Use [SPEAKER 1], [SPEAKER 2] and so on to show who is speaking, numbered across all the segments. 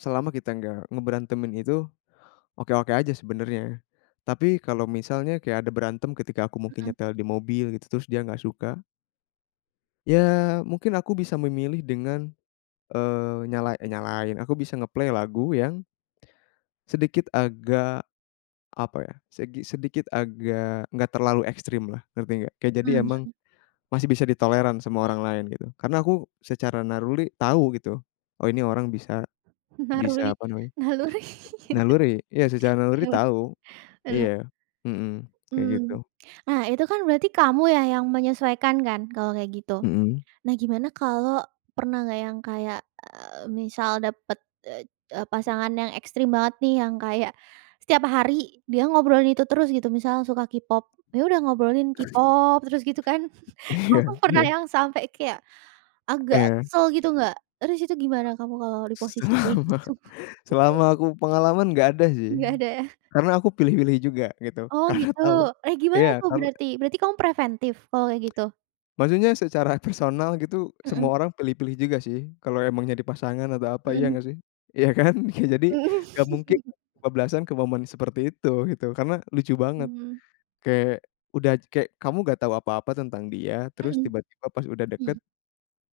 [SPEAKER 1] Selama kita nggak ngeberantemin itu, oke-oke aja sebenernya. Tapi kalau misalnya kayak ada berantem ketika aku mungkin
[SPEAKER 2] Mhm.
[SPEAKER 1] nyetel di mobil gitu, terus dia nggak suka ya mungkin aku bisa memilih dengan, eee, nyala eh, nyalain, aku bisa nge-play lagu yang sedikit agak, apa ya seki sedikit agak enggak terlalu ekstrim lah, ngerti enggak? Ya jadi kayak jadi
[SPEAKER 2] Mmm,
[SPEAKER 1] emang
[SPEAKER 2] mhm.
[SPEAKER 1] masih bisa ditolerant sama
[SPEAKER 2] Iya.
[SPEAKER 1] orang lain gitu. Karena aku secara naruli tahu gitu, oh ini orang bisa,
[SPEAKER 2] Naruli,
[SPEAKER 1] bisa apa namanya
[SPEAKER 2] Naluri.
[SPEAKER 1] naluri iya secara naluri
[SPEAKER 2] Yaudah,
[SPEAKER 1] tahu.
[SPEAKER 2] mhm.
[SPEAKER 1] Iya, mhm, kayak
[SPEAKER 2] Mmm,
[SPEAKER 1] gitu.
[SPEAKER 2] nah, itu kan berarti kamu ya yang menyesuaikan kan kalau kayak gitu.
[SPEAKER 1] Mhm.
[SPEAKER 2] Nah, gimana kalau pernah nggak yang kayak, eee, misal dapet, eee, pasangan yang ekstrim banget nih, yang kayak setiap hari dia ngobrolin itu terus gitu, misalnya suka K-Pop, ya udah ngobrolin K-Pop terus gitu kan? Kamu
[SPEAKER 1] Iya
[SPEAKER 2] pernah
[SPEAKER 1] iya.
[SPEAKER 2] yang sampai kayak agak
[SPEAKER 1] Iya.
[SPEAKER 2] kesel gitu nggak? Terus itu gimana kamu kalau di posisi kayak
[SPEAKER 1] Selama
[SPEAKER 2] gitu?
[SPEAKER 1] selama aku pengalaman gak ada sih.
[SPEAKER 2] Nggak ada ya?
[SPEAKER 1] Karena aku pilih-pilih juga gitu,
[SPEAKER 2] Oh,
[SPEAKER 1] karena
[SPEAKER 2] gitu.
[SPEAKER 1] tahu.
[SPEAKER 2] Eh, gimana
[SPEAKER 1] Iya,
[SPEAKER 2] tuh
[SPEAKER 1] kalau
[SPEAKER 2] berarti? Berarti kamu preventif kalau kayak gitu?
[SPEAKER 1] maksudnya secara personal gitu semua
[SPEAKER 2] Mhm.
[SPEAKER 1] orang pilih-pilih juga sih. Kalau emang jadi pasangan atau apa iya
[SPEAKER 2] Mhm.
[SPEAKER 1] nggak sih? Ya kan? Jadi nggak mungkin kebablasan ke momen seperti itu, gitu. Karena lucu banget
[SPEAKER 2] Hmm.
[SPEAKER 1] kayak udah kayak kamu gak tahu apa-apa tentang dia, terus
[SPEAKER 2] Mhm,
[SPEAKER 1] tiba-tiba pas udah deket,
[SPEAKER 2] hmm.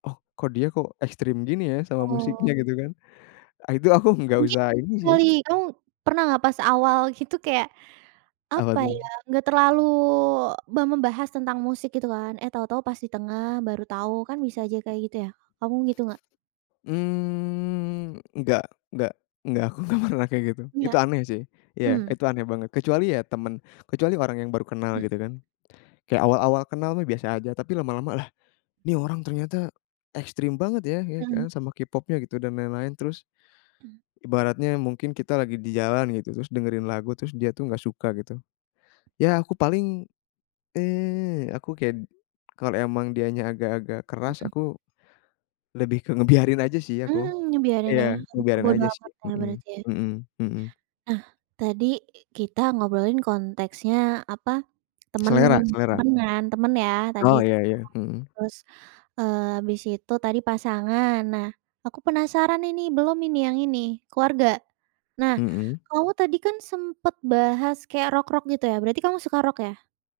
[SPEAKER 1] "Oh kok dia kok ekstrim gini ya sama musiknya"
[SPEAKER 2] Oh.
[SPEAKER 1] gitu kan, itu aku enggak
[SPEAKER 2] Mungkin
[SPEAKER 1] usah ini
[SPEAKER 2] ini
[SPEAKER 1] sih.
[SPEAKER 2] kali, kamu pernah nggak pas awal gitu kayak,
[SPEAKER 1] Apa
[SPEAKER 2] apa ya
[SPEAKER 1] tuh?
[SPEAKER 2] nggak terlalu mem membahas tentang musik gitu kan? Eh, tahu-tahu pas di tengah, baru tahu kan bisa aja kayak gitu ya? Kamu begitu nggak?
[SPEAKER 1] Mmm, enggak enggak enggak aku enggak pernah kayak gitu.
[SPEAKER 2] Iya,
[SPEAKER 1] Itu aneh sih. Iya,
[SPEAKER 2] hmm.
[SPEAKER 1] itu aneh banget. Kecuali ya temen kecuali orang yang baru kenal
[SPEAKER 2] Mhm.
[SPEAKER 1] gitu kan? Kayak awal-awal kenal mah biasa aja tapi lama-lama lah ini orang ternyata ekstrim banget ya ya ya
[SPEAKER 2] Mhm.
[SPEAKER 1] sama K-Pop-nya gitu dan lain-lain. Terus, ibaratnya mungkin kita lagi di jalan gitu, terus dengerin lagu terus dia tuh nggak suka gitu, ya aku paling, eee, aku kayak kalau emang dianya agak-agak keras
[SPEAKER 2] Mhm.
[SPEAKER 1] aku lebih ke ngebiarin aja sih aku
[SPEAKER 2] Hmm, ngebiarin ya?
[SPEAKER 1] iya ngebiarin
[SPEAKER 2] Bodo
[SPEAKER 1] aja sih,
[SPEAKER 2] amat ya
[SPEAKER 1] mhm
[SPEAKER 2] berarti ya?
[SPEAKER 1] mhm mhm.
[SPEAKER 2] Nah, tadi kita ngobrolin konteksnya, apa, temen,
[SPEAKER 1] Selera selera.
[SPEAKER 2] temen kan temen ya tadi.
[SPEAKER 1] Oh, iya iya, mhm.
[SPEAKER 2] Terus, eee, habis itu tadi pasangan. Nah, aku penasaran ini belum ini yang ini, keluarga. Nah,
[SPEAKER 1] Mhm.
[SPEAKER 2] kamu tadi kan sempet bahas kayak rock-rock gitu ya? Berarti kamu suka rock ya?